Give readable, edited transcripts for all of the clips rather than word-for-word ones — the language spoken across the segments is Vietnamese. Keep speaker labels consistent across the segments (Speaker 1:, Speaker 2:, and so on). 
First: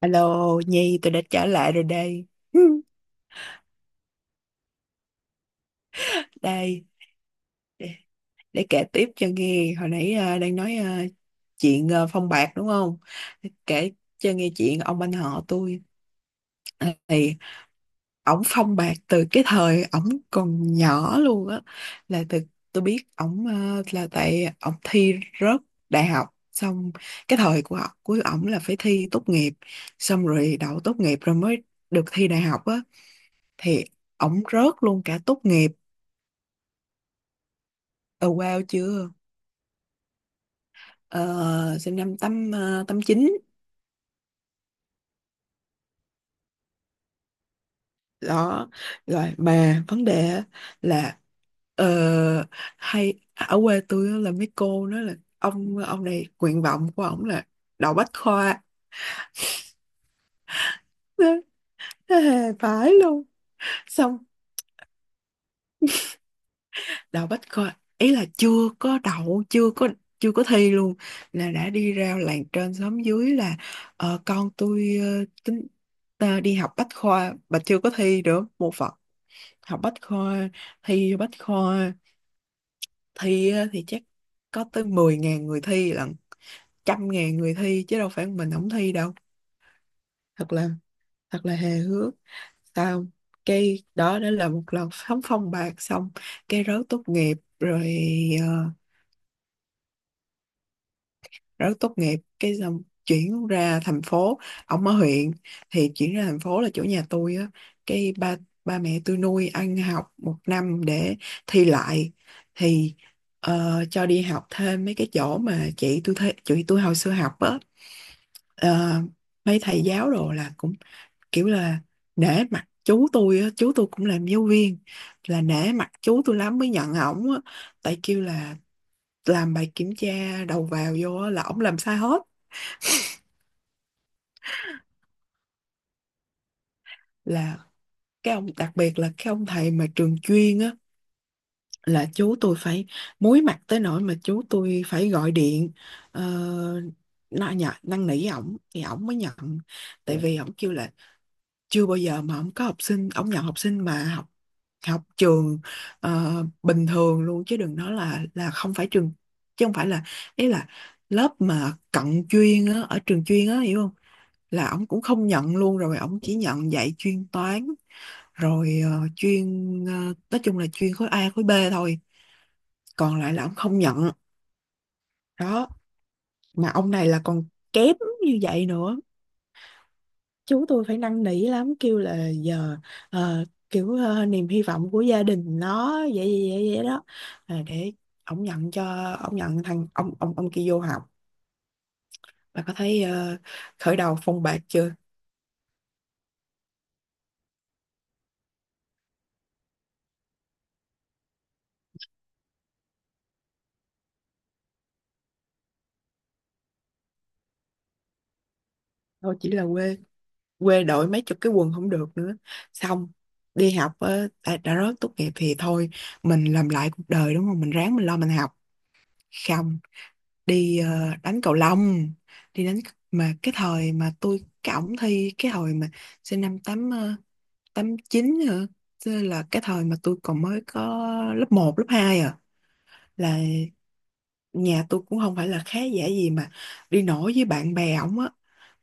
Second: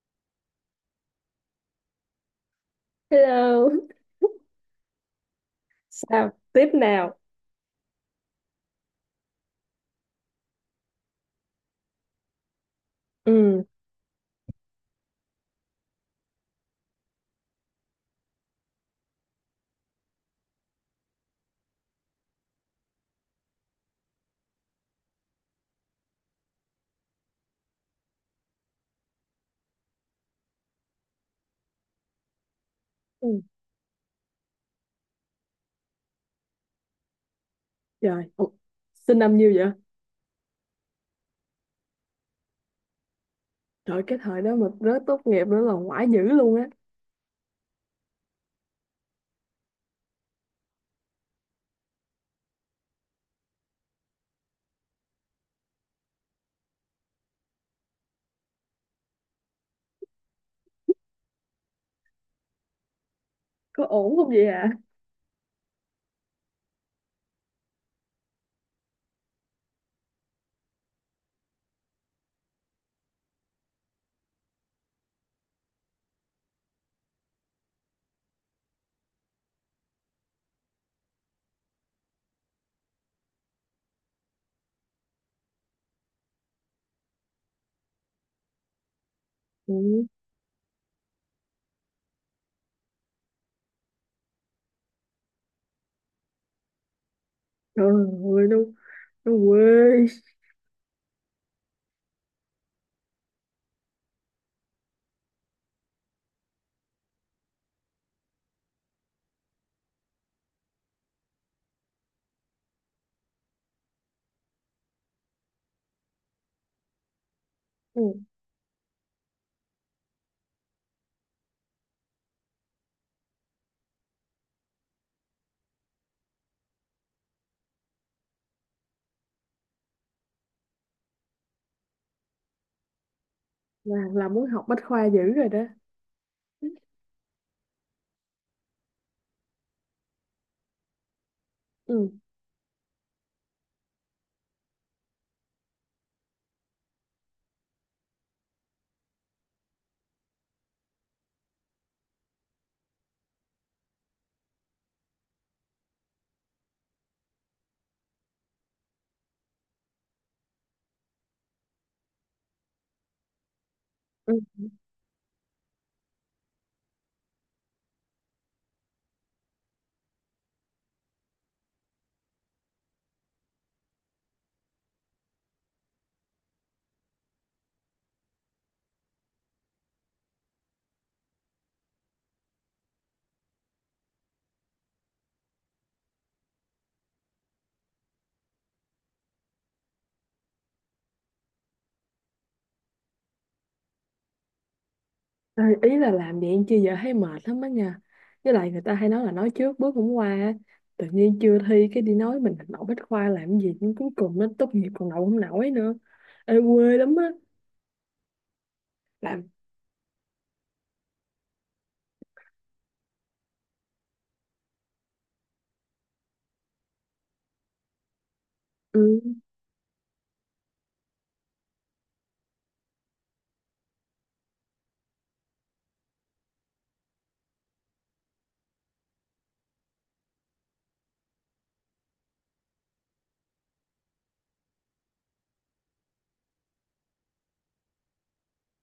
Speaker 1: Alo Nhi, tôi đã trở lại rồi đây.
Speaker 2: Hello. Sao? Tiếp
Speaker 1: Đây
Speaker 2: nào.
Speaker 1: để, để kể tiếp cho nghe. Hồi nãy đang nói chuyện phong bạc đúng không?
Speaker 2: Ừ.
Speaker 1: Kể cho nghe chuyện ông anh họ tôi. Thì ổng phong bạc từ cái thời ổng còn nhỏ luôn á. Là từ tôi biết ổng, là tại ổng thi rớt đại học xong. Cái thời của ổng, là phải thi tốt nghiệp xong rồi đậu tốt nghiệp rồi mới được thi đại học á.
Speaker 2: Ừ.
Speaker 1: Thì ổng rớt luôn cả tốt nghiệp.
Speaker 2: Trời!
Speaker 1: Ờ
Speaker 2: Ủa,
Speaker 1: wow chưa?
Speaker 2: sinh năm nhiêu vậy?
Speaker 1: Ờ, Sinh năm tám chín.
Speaker 2: Trời, cái thời đó mà rớt tốt nghiệp nữa là ngoại dữ luôn á.
Speaker 1: Đó, rồi mà vấn đề á là, ờ, ở quê tôi á là mấy cô nói là ông này nguyện vọng của ổng là đậu bách khoa. Hề phải luôn.
Speaker 2: Có ổn
Speaker 1: Xong
Speaker 2: không vậy ạ?
Speaker 1: đậu bách khoa, ý là chưa có đậu, chưa có thi luôn, là đã đi ra làng trên xóm dưới là, con tôi tính ta đi học bách khoa mà chưa có thi được một phật. Học bách khoa, thi bách khoa. Thi á, thì chắc có tới 10.000 người thi lận, 100.000 người thi chứ đâu phải mình không thi đâu.
Speaker 2: Ừ.
Speaker 1: thật là Thật là hề hước sao. Cái đó đó là một lần sóng phong bạc. Xong cái rớt tốt nghiệp
Speaker 2: Trời
Speaker 1: rồi.
Speaker 2: ơi,
Speaker 1: ờ,
Speaker 2: nó quê.
Speaker 1: Rất tốt nghiệp cái xong chuyển ra thành phố. Ổng ở huyện thì chuyển ra thành phố là chỗ nhà tôi á. Cái ba ba mẹ tôi nuôi ăn học một năm để thi lại. Thì cho đi học thêm mấy cái chỗ mà chị tôi thấy, chị tôi hồi xưa học á.
Speaker 2: Ừ.
Speaker 1: Ờ, Mấy thầy giáo đồ là cũng kiểu là nể mặt chú tôi á. Chú tôi cũng làm giáo viên, là nể mặt chú tôi lắm mới nhận ổng á. Tại kêu là làm bài kiểm tra đầu vào vô á, là ổng làm sai hết.
Speaker 2: Là muốn học bách khoa dữ rồi đó.
Speaker 1: Là cái ông đặc biệt là cái ông thầy mà trường chuyên á, là
Speaker 2: Ừ.
Speaker 1: chú tôi phải muối mặt tới nỗi mà chú tôi phải gọi điện ờ, nó nhận năn nỉ ổng thì ổng mới nhận. Tại vì ổng kêu là chưa bao giờ mà ổng nhận học sinh mà học học trường ờ, bình thường luôn, chứ đừng nói là không phải trường, chứ không phải là, ý là lớp mà cận chuyên á ở trường chuyên á, hiểu không?
Speaker 2: Ừ.
Speaker 1: Là ổng cũng không nhận luôn, rồi ổng chỉ nhận dạy chuyên toán, rồi nói chung là chuyên khối A khối B thôi, còn lại là ổng không nhận. Đó, mà ông này là còn kém như vậy nữa. Chú tôi phải năn nỉ lắm, kêu là giờ niềm hy vọng của gia đình nó vậy vậy vậy, vậy đó. Để ổng nhận, cho ổng nhận thằng ông kia vô học. Bà có thấy khởi đầu phong bạc chưa?
Speaker 2: À, ý là làm vậy chứ giờ thấy mệt lắm á nha. Với lại người ta hay nói là nói trước bước cũng qua á. Tự nhiên chưa thi cái đi nói mình đậu bách khoa làm gì cũng cuối cùng nó tốt nghiệp còn đậu không nổi nữa. Ê, quê lắm á.
Speaker 1: Thôi,
Speaker 2: Làm.
Speaker 1: chỉ là quê, quê đội mấy chục cái quần không được nữa. Xong đi học á, đã rớt tốt nghiệp thì thôi, mình làm lại cuộc đời đúng không? Mình ráng mình lo mình học.
Speaker 2: Ừ.
Speaker 1: Không, đi đánh cầu lông. Đi đánh. Mà cái thời mà tôi ổng thi cái hồi mà sinh năm tám chín hả? Chứ là cái thời mà tôi còn mới có lớp một lớp 2 à, là nhà tôi cũng không phải là khá giả gì mà đi nổi với bạn bè ổng á.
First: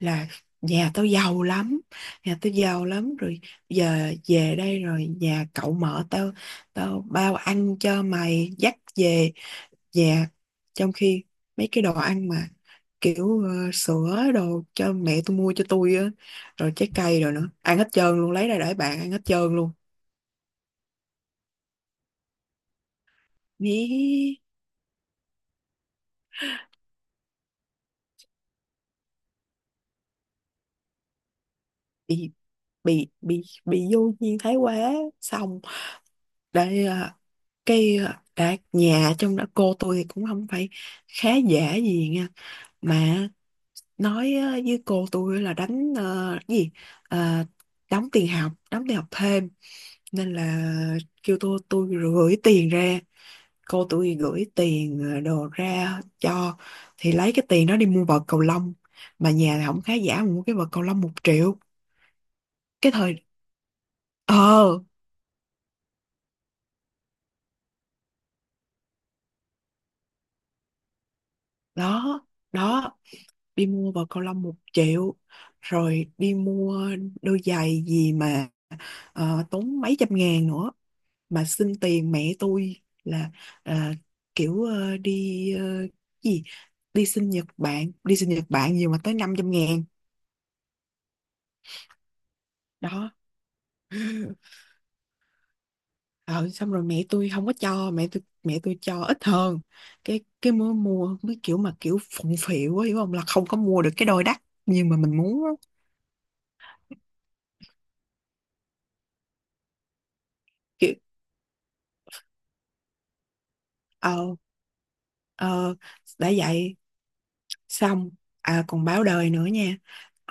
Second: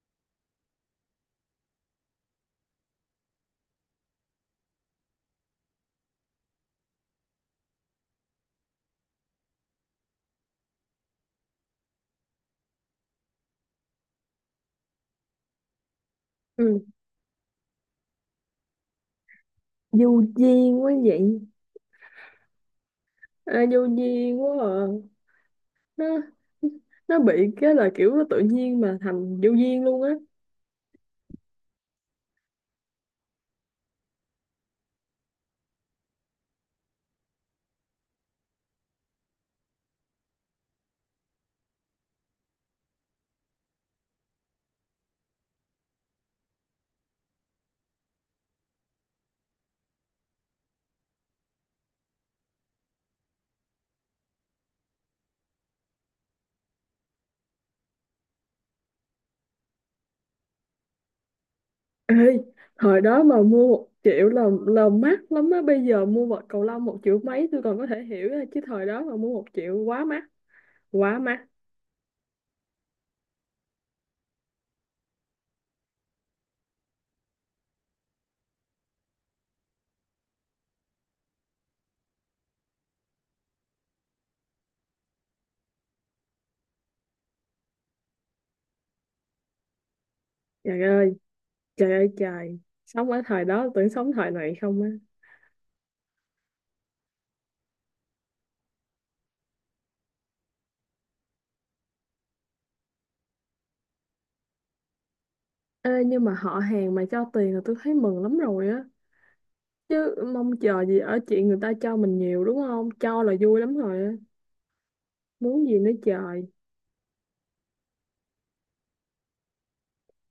Speaker 1: Là nhà tao giàu lắm, rồi giờ về đây rồi nhà cậu mở, tao tao bao ăn cho, mày dắt về nhà. Trong khi mấy cái đồ ăn mà kiểu sữa đồ cho mẹ tôi mua cho tôi á, rồi trái
Speaker 2: Ừ.
Speaker 1: cây rồi nữa, ăn hết trơn luôn, lấy ra để bạn ăn hết trơn luôn.
Speaker 2: Vô duyên quá vậy. À, vô duyên
Speaker 1: Ý,
Speaker 2: quá à. nó nó bị cái là kiểu nó tự nhiên mà thành vô duyên luôn á.
Speaker 1: bị bị vô duyên thái quá. Xong để đã, nhà trong đó cô tôi thì cũng không phải khá giả gì nha. Mà nói với cô tôi là đánh Ờ, đóng tiền học thêm. Nên là kêu tôi, gửi tiền ra, cô tôi gửi tiền đồ ra cho. Thì lấy cái tiền đó đi mua vợt cầu lông, mà nhà là không khá giả mà mua cái vợt cầu lông 1 triệu.
Speaker 2: Ê,
Speaker 1: Cái
Speaker 2: thời
Speaker 1: thời
Speaker 2: đó mà mua một triệu
Speaker 1: ờ
Speaker 2: là mắc lắm á, bây giờ mua vật cầu lông một triệu mấy tôi còn có thể hiểu á. Chứ thời đó mà mua một triệu quá mắc, quá mắc.
Speaker 1: đó. đó Đi mua vợt cầu lông 1 triệu, rồi đi mua đôi giày gì mà tốn mấy trăm ngàn nữa. Mà xin tiền mẹ tôi là à, kiểu ờ, đi ờ, gì đi sinh Nhật Bản, nhiều mà tới 500.000.
Speaker 2: Trời ơi, trời ơi trời.
Speaker 1: Đó.
Speaker 2: Sống ở thời đó tưởng sống thời này không á.
Speaker 1: Ờ, Xong rồi mẹ tôi không có cho, mẹ tôi cho ít hơn. Cái mới mua mới kiểu, mà kiểu phụng phịu á hiểu không, là không có mua được cái đôi đắt nhưng mà mình muốn á.
Speaker 2: Ê nhưng mà họ hàng mà cho tiền là tôi thấy mừng lắm rồi, chứ mong chờ
Speaker 1: Kiểu
Speaker 2: gì ở chuyện người ta cho mình nhiều, đúng không? Cho là vui lắm rồi á.
Speaker 1: ờ
Speaker 2: Muốn
Speaker 1: ờ
Speaker 2: gì nữa
Speaker 1: đã
Speaker 2: trời.
Speaker 1: vậy. Xong à, còn báo đời nữa nha.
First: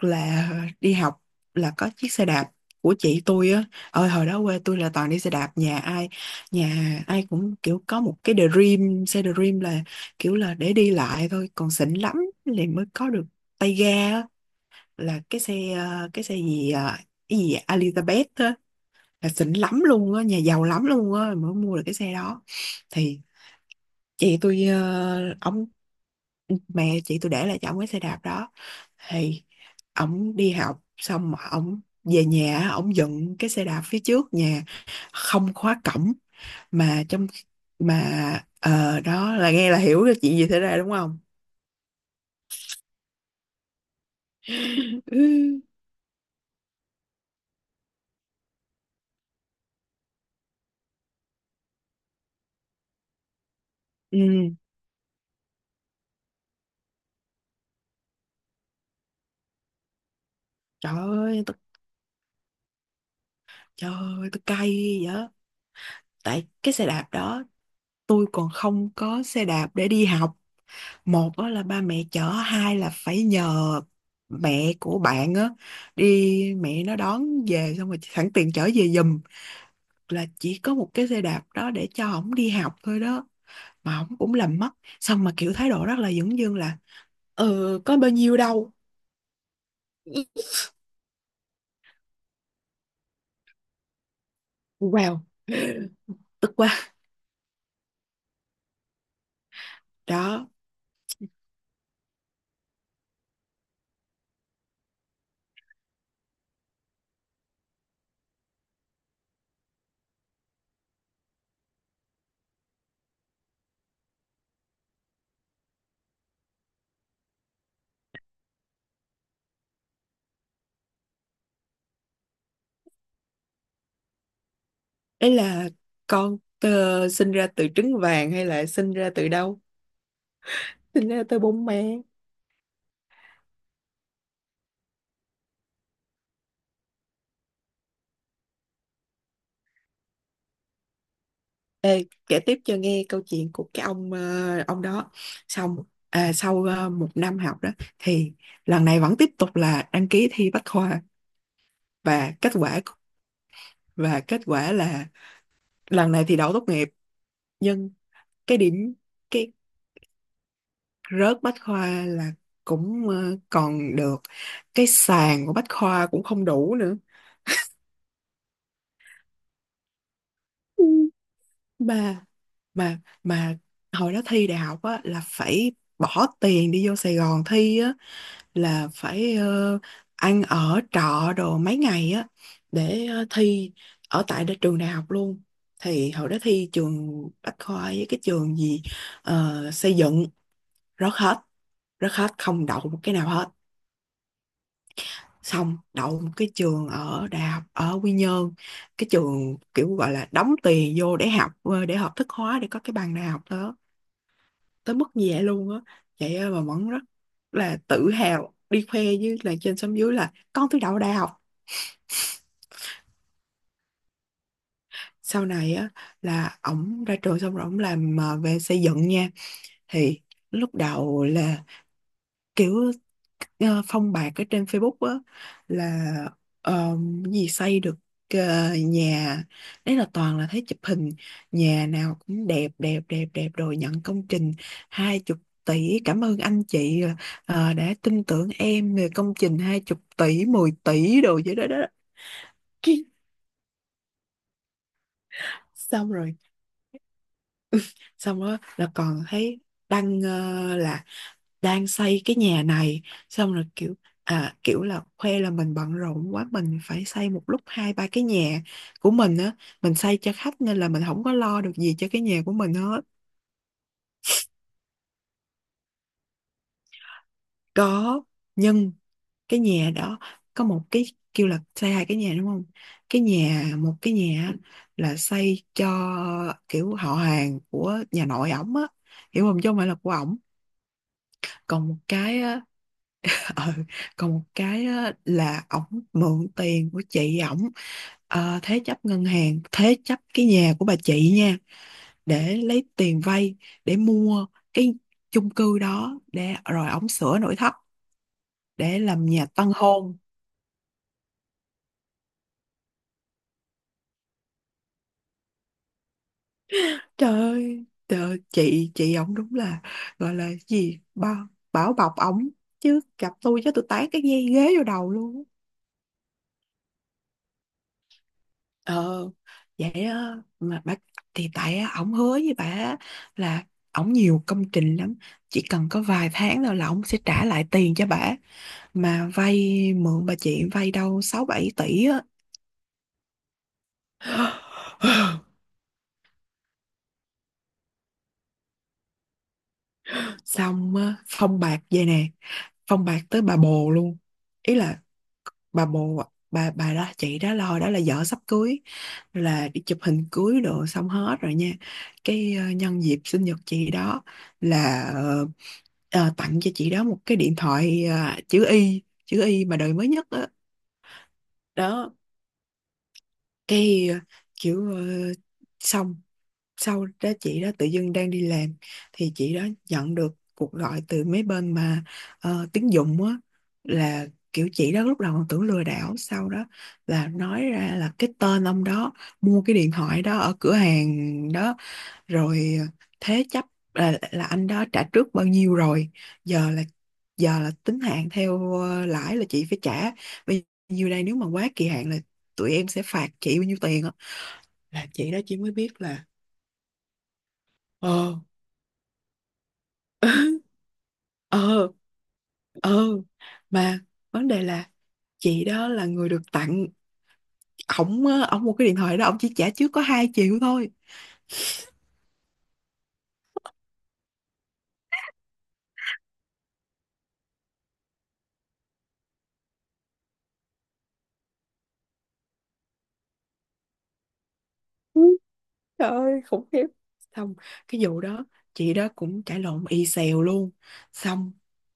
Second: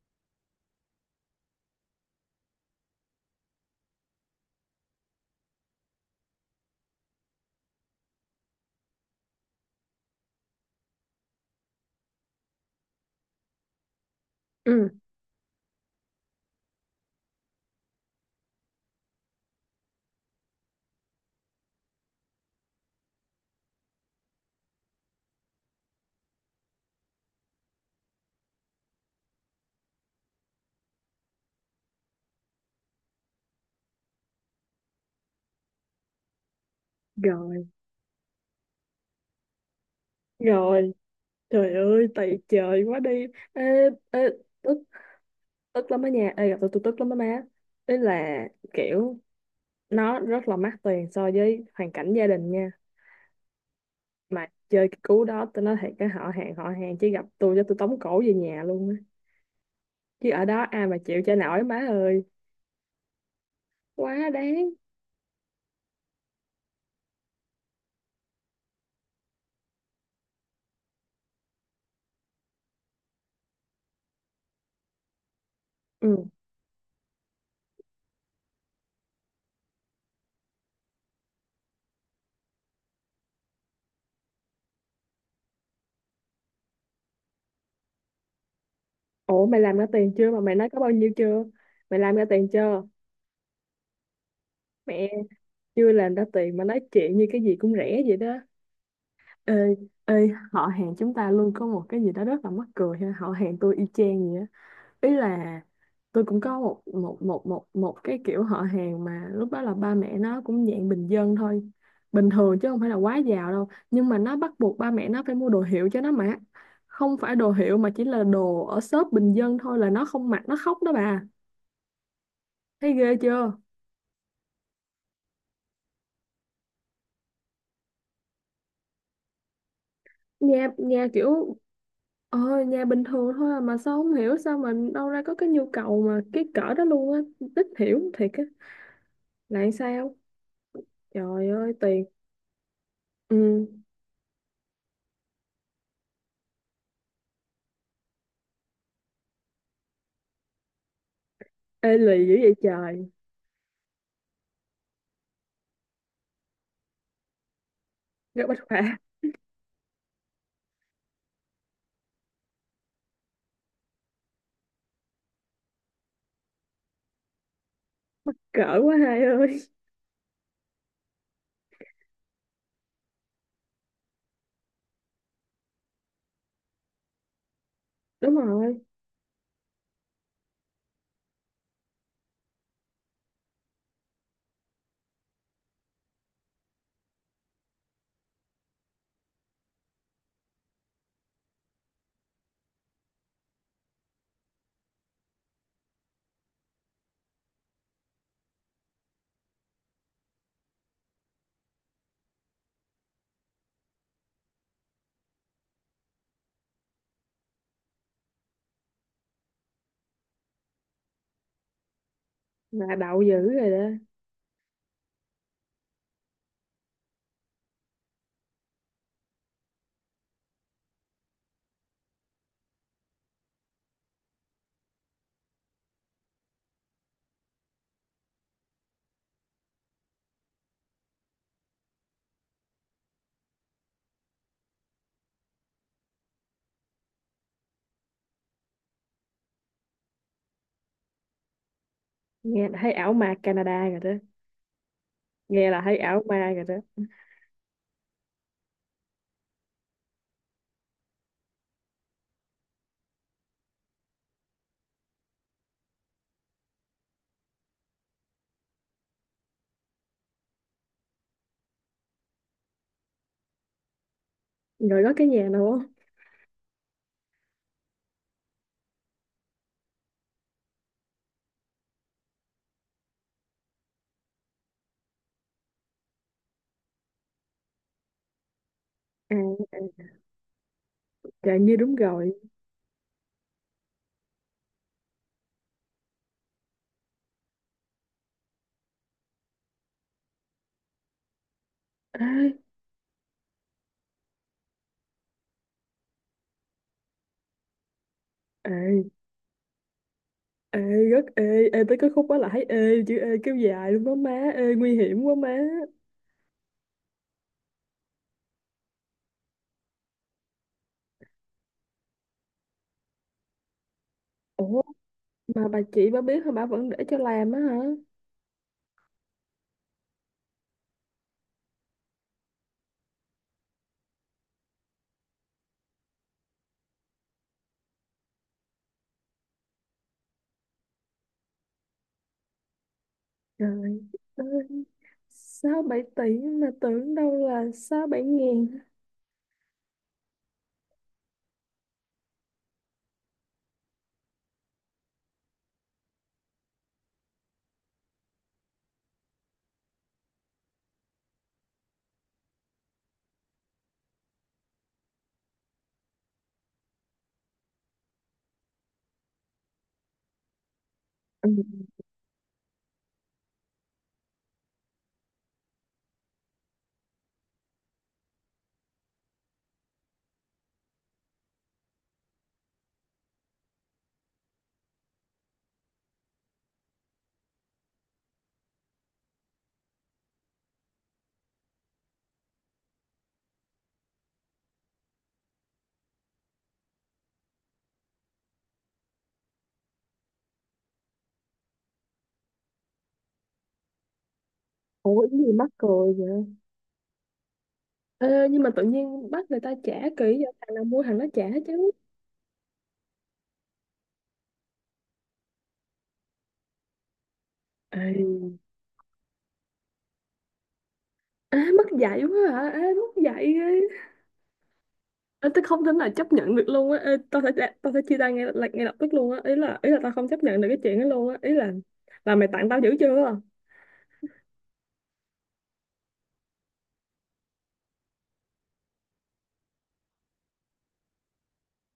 Speaker 1: Là đi học là có chiếc xe đạp của chị tôi á. Ơi hồi đó quê tôi là toàn đi xe đạp, nhà ai cũng kiểu có một cái Dream, xe Dream là kiểu là để đi lại thôi, còn xịn lắm thì mới có được tay ga á,
Speaker 2: Ừ.
Speaker 1: là cái xe, ờ, cái xe gì ờ, cái gì Elizabeth á, là xịn lắm luôn á, nhà giàu lắm luôn á mới mua được cái xe đó. Thì chị tôi uh, mẹ chị tôi để lại cho ổng cái xe đạp đó. Thì ổng đi học xong mà ổng về nhà, ổng dựng cái xe đạp phía trước nhà không khóa cổng. Mà trong
Speaker 2: Rồi,
Speaker 1: mà ờ Đó là nghe là hiểu được chuyện gì xảy ra đúng
Speaker 2: rồi.
Speaker 1: không.
Speaker 2: Trời ơi, tày trời quá đi. Ê, ê, tức,
Speaker 1: Ừ,
Speaker 2: tức lắm á nha. Ê gặp tôi tức lắm á má. Ý là kiểu, nó rất là mắc tiền so với hoàn cảnh gia đình nha.
Speaker 1: ừ.
Speaker 2: Mà chơi cái cú đó tôi nói thiệt cái họ hàng, họ hàng chỉ gặp tôi cho tôi tống cổ về nhà luôn á. Chứ ở đó ai
Speaker 1: trời
Speaker 2: mà chịu chơi
Speaker 1: ơi tôi,
Speaker 2: nổi má ơi.
Speaker 1: Trời ơi
Speaker 2: Quá
Speaker 1: tôi
Speaker 2: đáng.
Speaker 1: cay vậy á. Tại cái xe đạp đó, tôi còn không có xe đạp để đi học. Một á là ba mẹ chở, hai là phải nhờ mẹ của bạn á,
Speaker 2: Ừ.
Speaker 1: đi mẹ nó đón về xong rồi sẵn tiền chở về giùm. Là chỉ có một cái xe đạp đó để cho ổng đi học thôi đó, mà ổng cũng làm mất. Xong mà kiểu thái độ rất là dửng dưng là ừ có bao nhiêu đâu.
Speaker 2: Ủa mày làm ra tiền chưa mà mày nói có bao nhiêu chưa? Mày làm ra tiền chưa? Mẹ,
Speaker 1: Wow.
Speaker 2: chưa làm ra
Speaker 1: Tức
Speaker 2: tiền mà
Speaker 1: quá.
Speaker 2: nói chuyện như cái gì cũng rẻ vậy đó. Ê, ê,
Speaker 1: đó
Speaker 2: họ hàng chúng ta luôn có một cái gì đó rất là mắc cười ha. Họ hàng tôi y chang vậy á. Ý là tôi cũng có một một một một một cái kiểu họ hàng mà lúc đó là ba mẹ nó cũng dạng bình dân thôi. Bình thường chứ không phải là quá giàu đâu. Nhưng mà nó bắt buộc ba mẹ nó phải mua đồ hiệu cho nó mặc. Không phải đồ hiệu mà chỉ là đồ ở shop bình dân thôi là nó không mặc, nó khóc đó bà. Thấy ghê chưa?
Speaker 1: Ấy là con sinh ra từ trứng vàng hay là sinh ra từ đâu,
Speaker 2: Nha nha
Speaker 1: sinh ra từ
Speaker 2: kiểu,
Speaker 1: bông mẹ.
Speaker 2: ờ nhà bình thường thôi à, mà sao không hiểu sao mà đâu ra có cái nhu cầu mà cái cỡ đó luôn á. Ít hiểu thiệt á. Lại sao. Trời ơi
Speaker 1: Ê,
Speaker 2: tiền.
Speaker 1: kể tiếp cho nghe câu chuyện của
Speaker 2: Ừ.
Speaker 1: cái ông đó. Xong à, sau một năm học đó thì lần này vẫn tiếp tục là đăng ký thi Bách khoa.
Speaker 2: Ê lì
Speaker 1: và
Speaker 2: dữ
Speaker 1: kết
Speaker 2: vậy
Speaker 1: quả
Speaker 2: trời.
Speaker 1: và kết quả là lần này thì đậu tốt nghiệp. Nhưng
Speaker 2: Gấp bách
Speaker 1: cái điểm,
Speaker 2: khoa.
Speaker 1: cái rớt Bách khoa là cũng còn được, cái sàn của Bách khoa cũng không đủ nữa.
Speaker 2: Cỡ quá hai ơi.
Speaker 1: Ừ. mà mà hồi đó thi đại học á là phải bỏ tiền đi vô Sài Gòn thi,
Speaker 2: Đúng rồi.
Speaker 1: là phải ăn ở trọ đồ mấy ngày á để thi ở tại trường đại học luôn. Thì hồi đó thi trường Bách Khoa với cái trường gì, xây dựng. rớt hết Rớt hết, không đậu một cái nào hết. Xong đậu một cái trường ở đại học ở Quy Nhơn, cái trường kiểu gọi là đóng tiền vô để học, để học thức hóa để có cái bằng đại học đó. Tới mức như vậy luôn á. Vậy á mà vẫn rất là tự hào đi khoe với là trên xóm dưới là con tôi đậu đại học.
Speaker 2: Là đậu dữ rồi đó.
Speaker 1: Sau này á là ổng ra trường xong rồi ổng làm về xây dựng nha. Thì lúc đầu là kiểu phong bạc ở trên Facebook á, là ờ, cái gì xây được ờ, nhà. Đấy là toàn là thấy chụp hình, nhà nào cũng đẹp đẹp đẹp đẹp, rồi nhận công trình 20 tỷ, cảm ơn anh chị đã tin tưởng em về công trình 20 tỷ, 10 tỷ đồ vậy đó đó.
Speaker 2: Nghe là thấy ảo ma Canada rồi đó. Nghe là thấy
Speaker 1: xong
Speaker 2: ảo
Speaker 1: rồi
Speaker 2: ma rồi đó.
Speaker 1: Xong đó là còn thấy đăng, là đang xây cái nhà này. Xong rồi kiểu kiểu là khoe là mình bận rộn quá, mình phải xây một lúc hai ba cái nhà của mình á, mình xây cho khách nên là mình không có lo được gì cho cái nhà của mình hết.
Speaker 2: Rồi có cái nhà nào không?
Speaker 1: Có, nhưng cái nhà đó có một cái, kêu là xây hai cái nhà đúng không. Cái nhà Một cái nhà á, là xây cho kiểu họ hàng của nhà nội ổng á,
Speaker 2: À. À,
Speaker 1: hiểu không, chứ không phải là của ổng.
Speaker 2: trời như
Speaker 1: Còn
Speaker 2: đúng
Speaker 1: một
Speaker 2: rồi.
Speaker 1: cái á. ờ, còn một cái á, Là ổng mượn tiền của chị ổng, thế chấp ngân hàng, thế chấp cái nhà của bà chị nha, để
Speaker 2: Ê,
Speaker 1: lấy tiền vay để mua cái chung cư Đó để rồi ổng sửa nội thất để
Speaker 2: ê,
Speaker 1: làm nhà tân hôn.
Speaker 2: ê, rất ê ê tới cái khúc đó là thấy ê chữ ê kéo dài luôn đó má. Ê nguy hiểm quá má.
Speaker 1: Trời ơi trời ơi, chị ổng đúng là, gọi là gì, bảo bọc ổng, chứ gặp tôi chứ tôi tán cái dây ghế
Speaker 2: Ủa
Speaker 1: vô đầu luôn á.
Speaker 2: mà bà chị bà biết hả, bà vẫn để cho làm á hả?
Speaker 1: Ờ vậy á, mà bác thì tại á, ổng hứa với bà á là ổng nhiều công trình lắm, chỉ cần có vài tháng thôi là ổng sẽ trả lại tiền cho bà. Mà vay mượn bà chị vay đâu 6 7 tỷ á.
Speaker 2: Trời ơi, sáu bảy tỷ mà tưởng đâu là sáu bảy ngàn.
Speaker 1: xong á, phong bạc vậy nè, phong bạc tới bà bồ luôn. Ý là bà bồ, bà đó, chị đó lo đó là vợ sắp cưới, là đi chụp hình cưới đồ xong hết rồi nha. Cái nhân dịp sinh nhật chị đó, là tặng cho chị đó một cái điện thoại, chữ Y chữ Y mà đời mới nhất đó.
Speaker 2: Ừ.
Speaker 1: Đó cái kiểu ờ, xong sau đó chị đó tự dưng đang đi làm thì chị đó nhận được cuộc gọi từ mấy bên mà tín dụng á, là kiểu chị đó lúc đầu còn tưởng lừa đảo, sau đó là nói ra là cái tên ông đó mua cái điện thoại đó ở cửa hàng đó rồi thế chấp, là anh đó trả trước bao nhiêu rồi, giờ là giờ là tính hạn theo lãi, là chị phải trả bây nhiêu đây, nếu mà quá kỳ hạn là tụi em sẽ phạt chị bao nhiêu tiền á. Là
Speaker 2: Ủa
Speaker 1: chị
Speaker 2: cái
Speaker 1: đó
Speaker 2: gì
Speaker 1: chỉ
Speaker 2: mắc
Speaker 1: mới biết
Speaker 2: cười
Speaker 1: là
Speaker 2: vậy?
Speaker 1: ờ.
Speaker 2: Ê nhưng mà tự nhiên bắt người ta trả kỹ vậy, thằng nào mua thằng nó trả chứ.
Speaker 1: ờ ờ mà vấn đề là chị đó là người được tặng. Ổng á,
Speaker 2: Ê,
Speaker 1: ổng mua cái điện thoại đó ổng chỉ trả trước có 2 triệu thôi.
Speaker 2: à, mất dạy quá hả, ê mất dạy ghê. Ê, tôi không thể nào chấp nhận được luôn á. Ê, tao sẽ chia tay ngay lập tức luôn á, ý là tao không chấp nhận được cái chuyện đó luôn á, ý là mày tặng tao dữ chưa.
Speaker 1: Ừ, trời ơi, khủng khiếp. Xong cái vụ đó chị đó cũng cãi lộn y xèo luôn. Xong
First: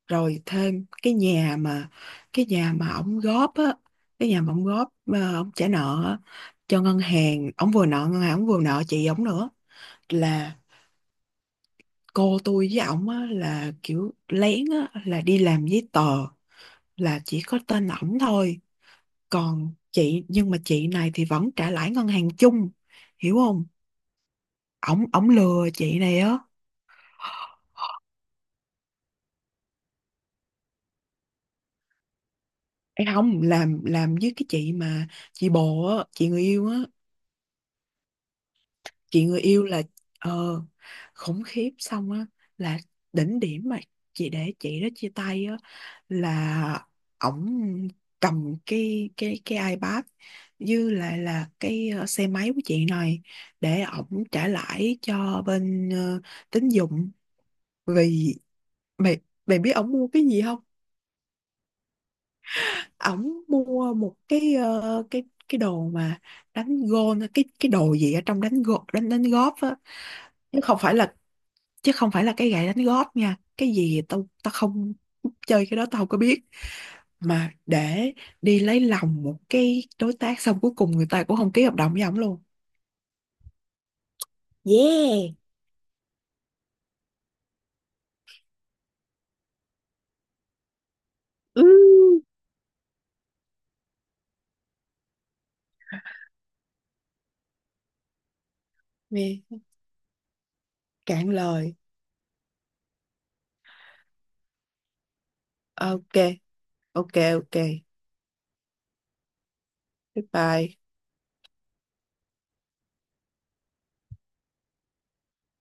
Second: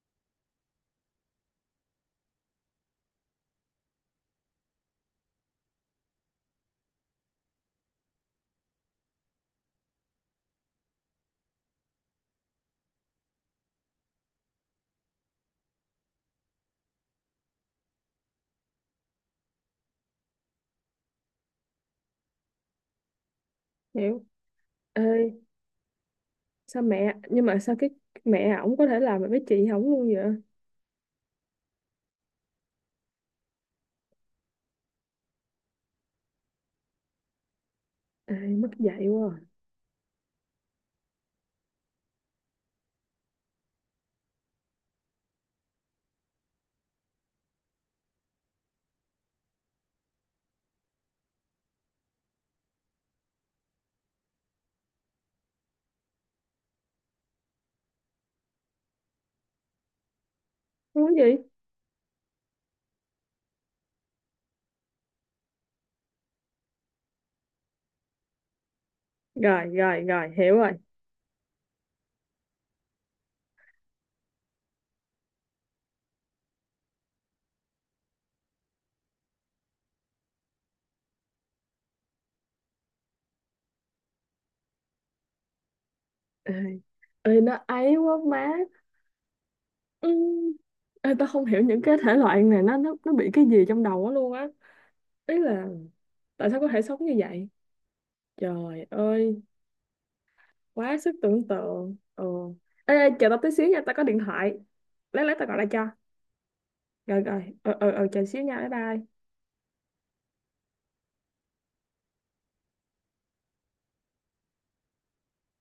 Speaker 1: rồi thêm cái nhà mà, cái nhà mà ổng góp á, cái nhà mà ổng góp mà ổng trả nợ á, cho ngân hàng, ổng vừa nợ ngân hàng, ổng vừa nợ chị ổng nữa, là cô tôi với ổng á là kiểu lén á là đi làm giấy tờ là chỉ có tên ổng thôi, còn chị, nhưng mà chị này thì vẫn trả lãi ngân hàng chung, hiểu không.
Speaker 2: Hiểu.
Speaker 1: Ổng ổng
Speaker 2: Ê
Speaker 1: lừa chị này á.
Speaker 2: sao mẹ nhưng mà sao cái, mẹ ổng có thể làm được với chị ổng luôn vậy?
Speaker 1: Ê không, làm với cái chị mà chị bồ á, chị người yêu á,
Speaker 2: Ê mất dạy
Speaker 1: chị
Speaker 2: quá à.
Speaker 1: người yêu, là ờ khủng khiếp. Xong á, là đỉnh điểm mà chị để chị đó chia tay á, là ổng cầm cái iPad như là cái xe máy của chị này để ổng trả lãi cho bên tín dụng. Vì mày, mày biết ổng mua cái gì không?
Speaker 2: Muốn gì.
Speaker 1: Ổng mua một cái cái đồ mà đánh gôn cái đồ gì ở trong đánh gôn, đánh đánh golf
Speaker 2: Rồi
Speaker 1: á,
Speaker 2: rồi rồi, hiểu
Speaker 1: chứ
Speaker 2: rồi.
Speaker 1: không phải là, chứ không phải là cái gậy đánh golf nha. Cái gì tao tao không chơi cái đó tao không có biết. Mà để đi lấy lòng một cái đối tác, xong cuối cùng người ta cũng không ký hợp đồng với ổng luôn. Yeah.
Speaker 2: Ê, ê, nó ấy quá má. Ừ. Ê tao không hiểu
Speaker 1: Ừ.
Speaker 2: những cái thể loại này, nó nó bị cái gì trong đầu á luôn á. Ý là tại sao có thể sống như vậy. Trời ơi,
Speaker 1: Nghe
Speaker 2: quá sức
Speaker 1: cạn
Speaker 2: tưởng
Speaker 1: lời.
Speaker 2: tượng. Ừ. Ê, ê, chờ tao tí xíu nha, tao có điện thoại. Lát, lát tao gọi lại cho.
Speaker 1: Ok ok
Speaker 2: Rồi rồi,
Speaker 1: ok.
Speaker 2: ờ ờ ờ, chờ xíu nha, bye bye.
Speaker 1: Goodbye.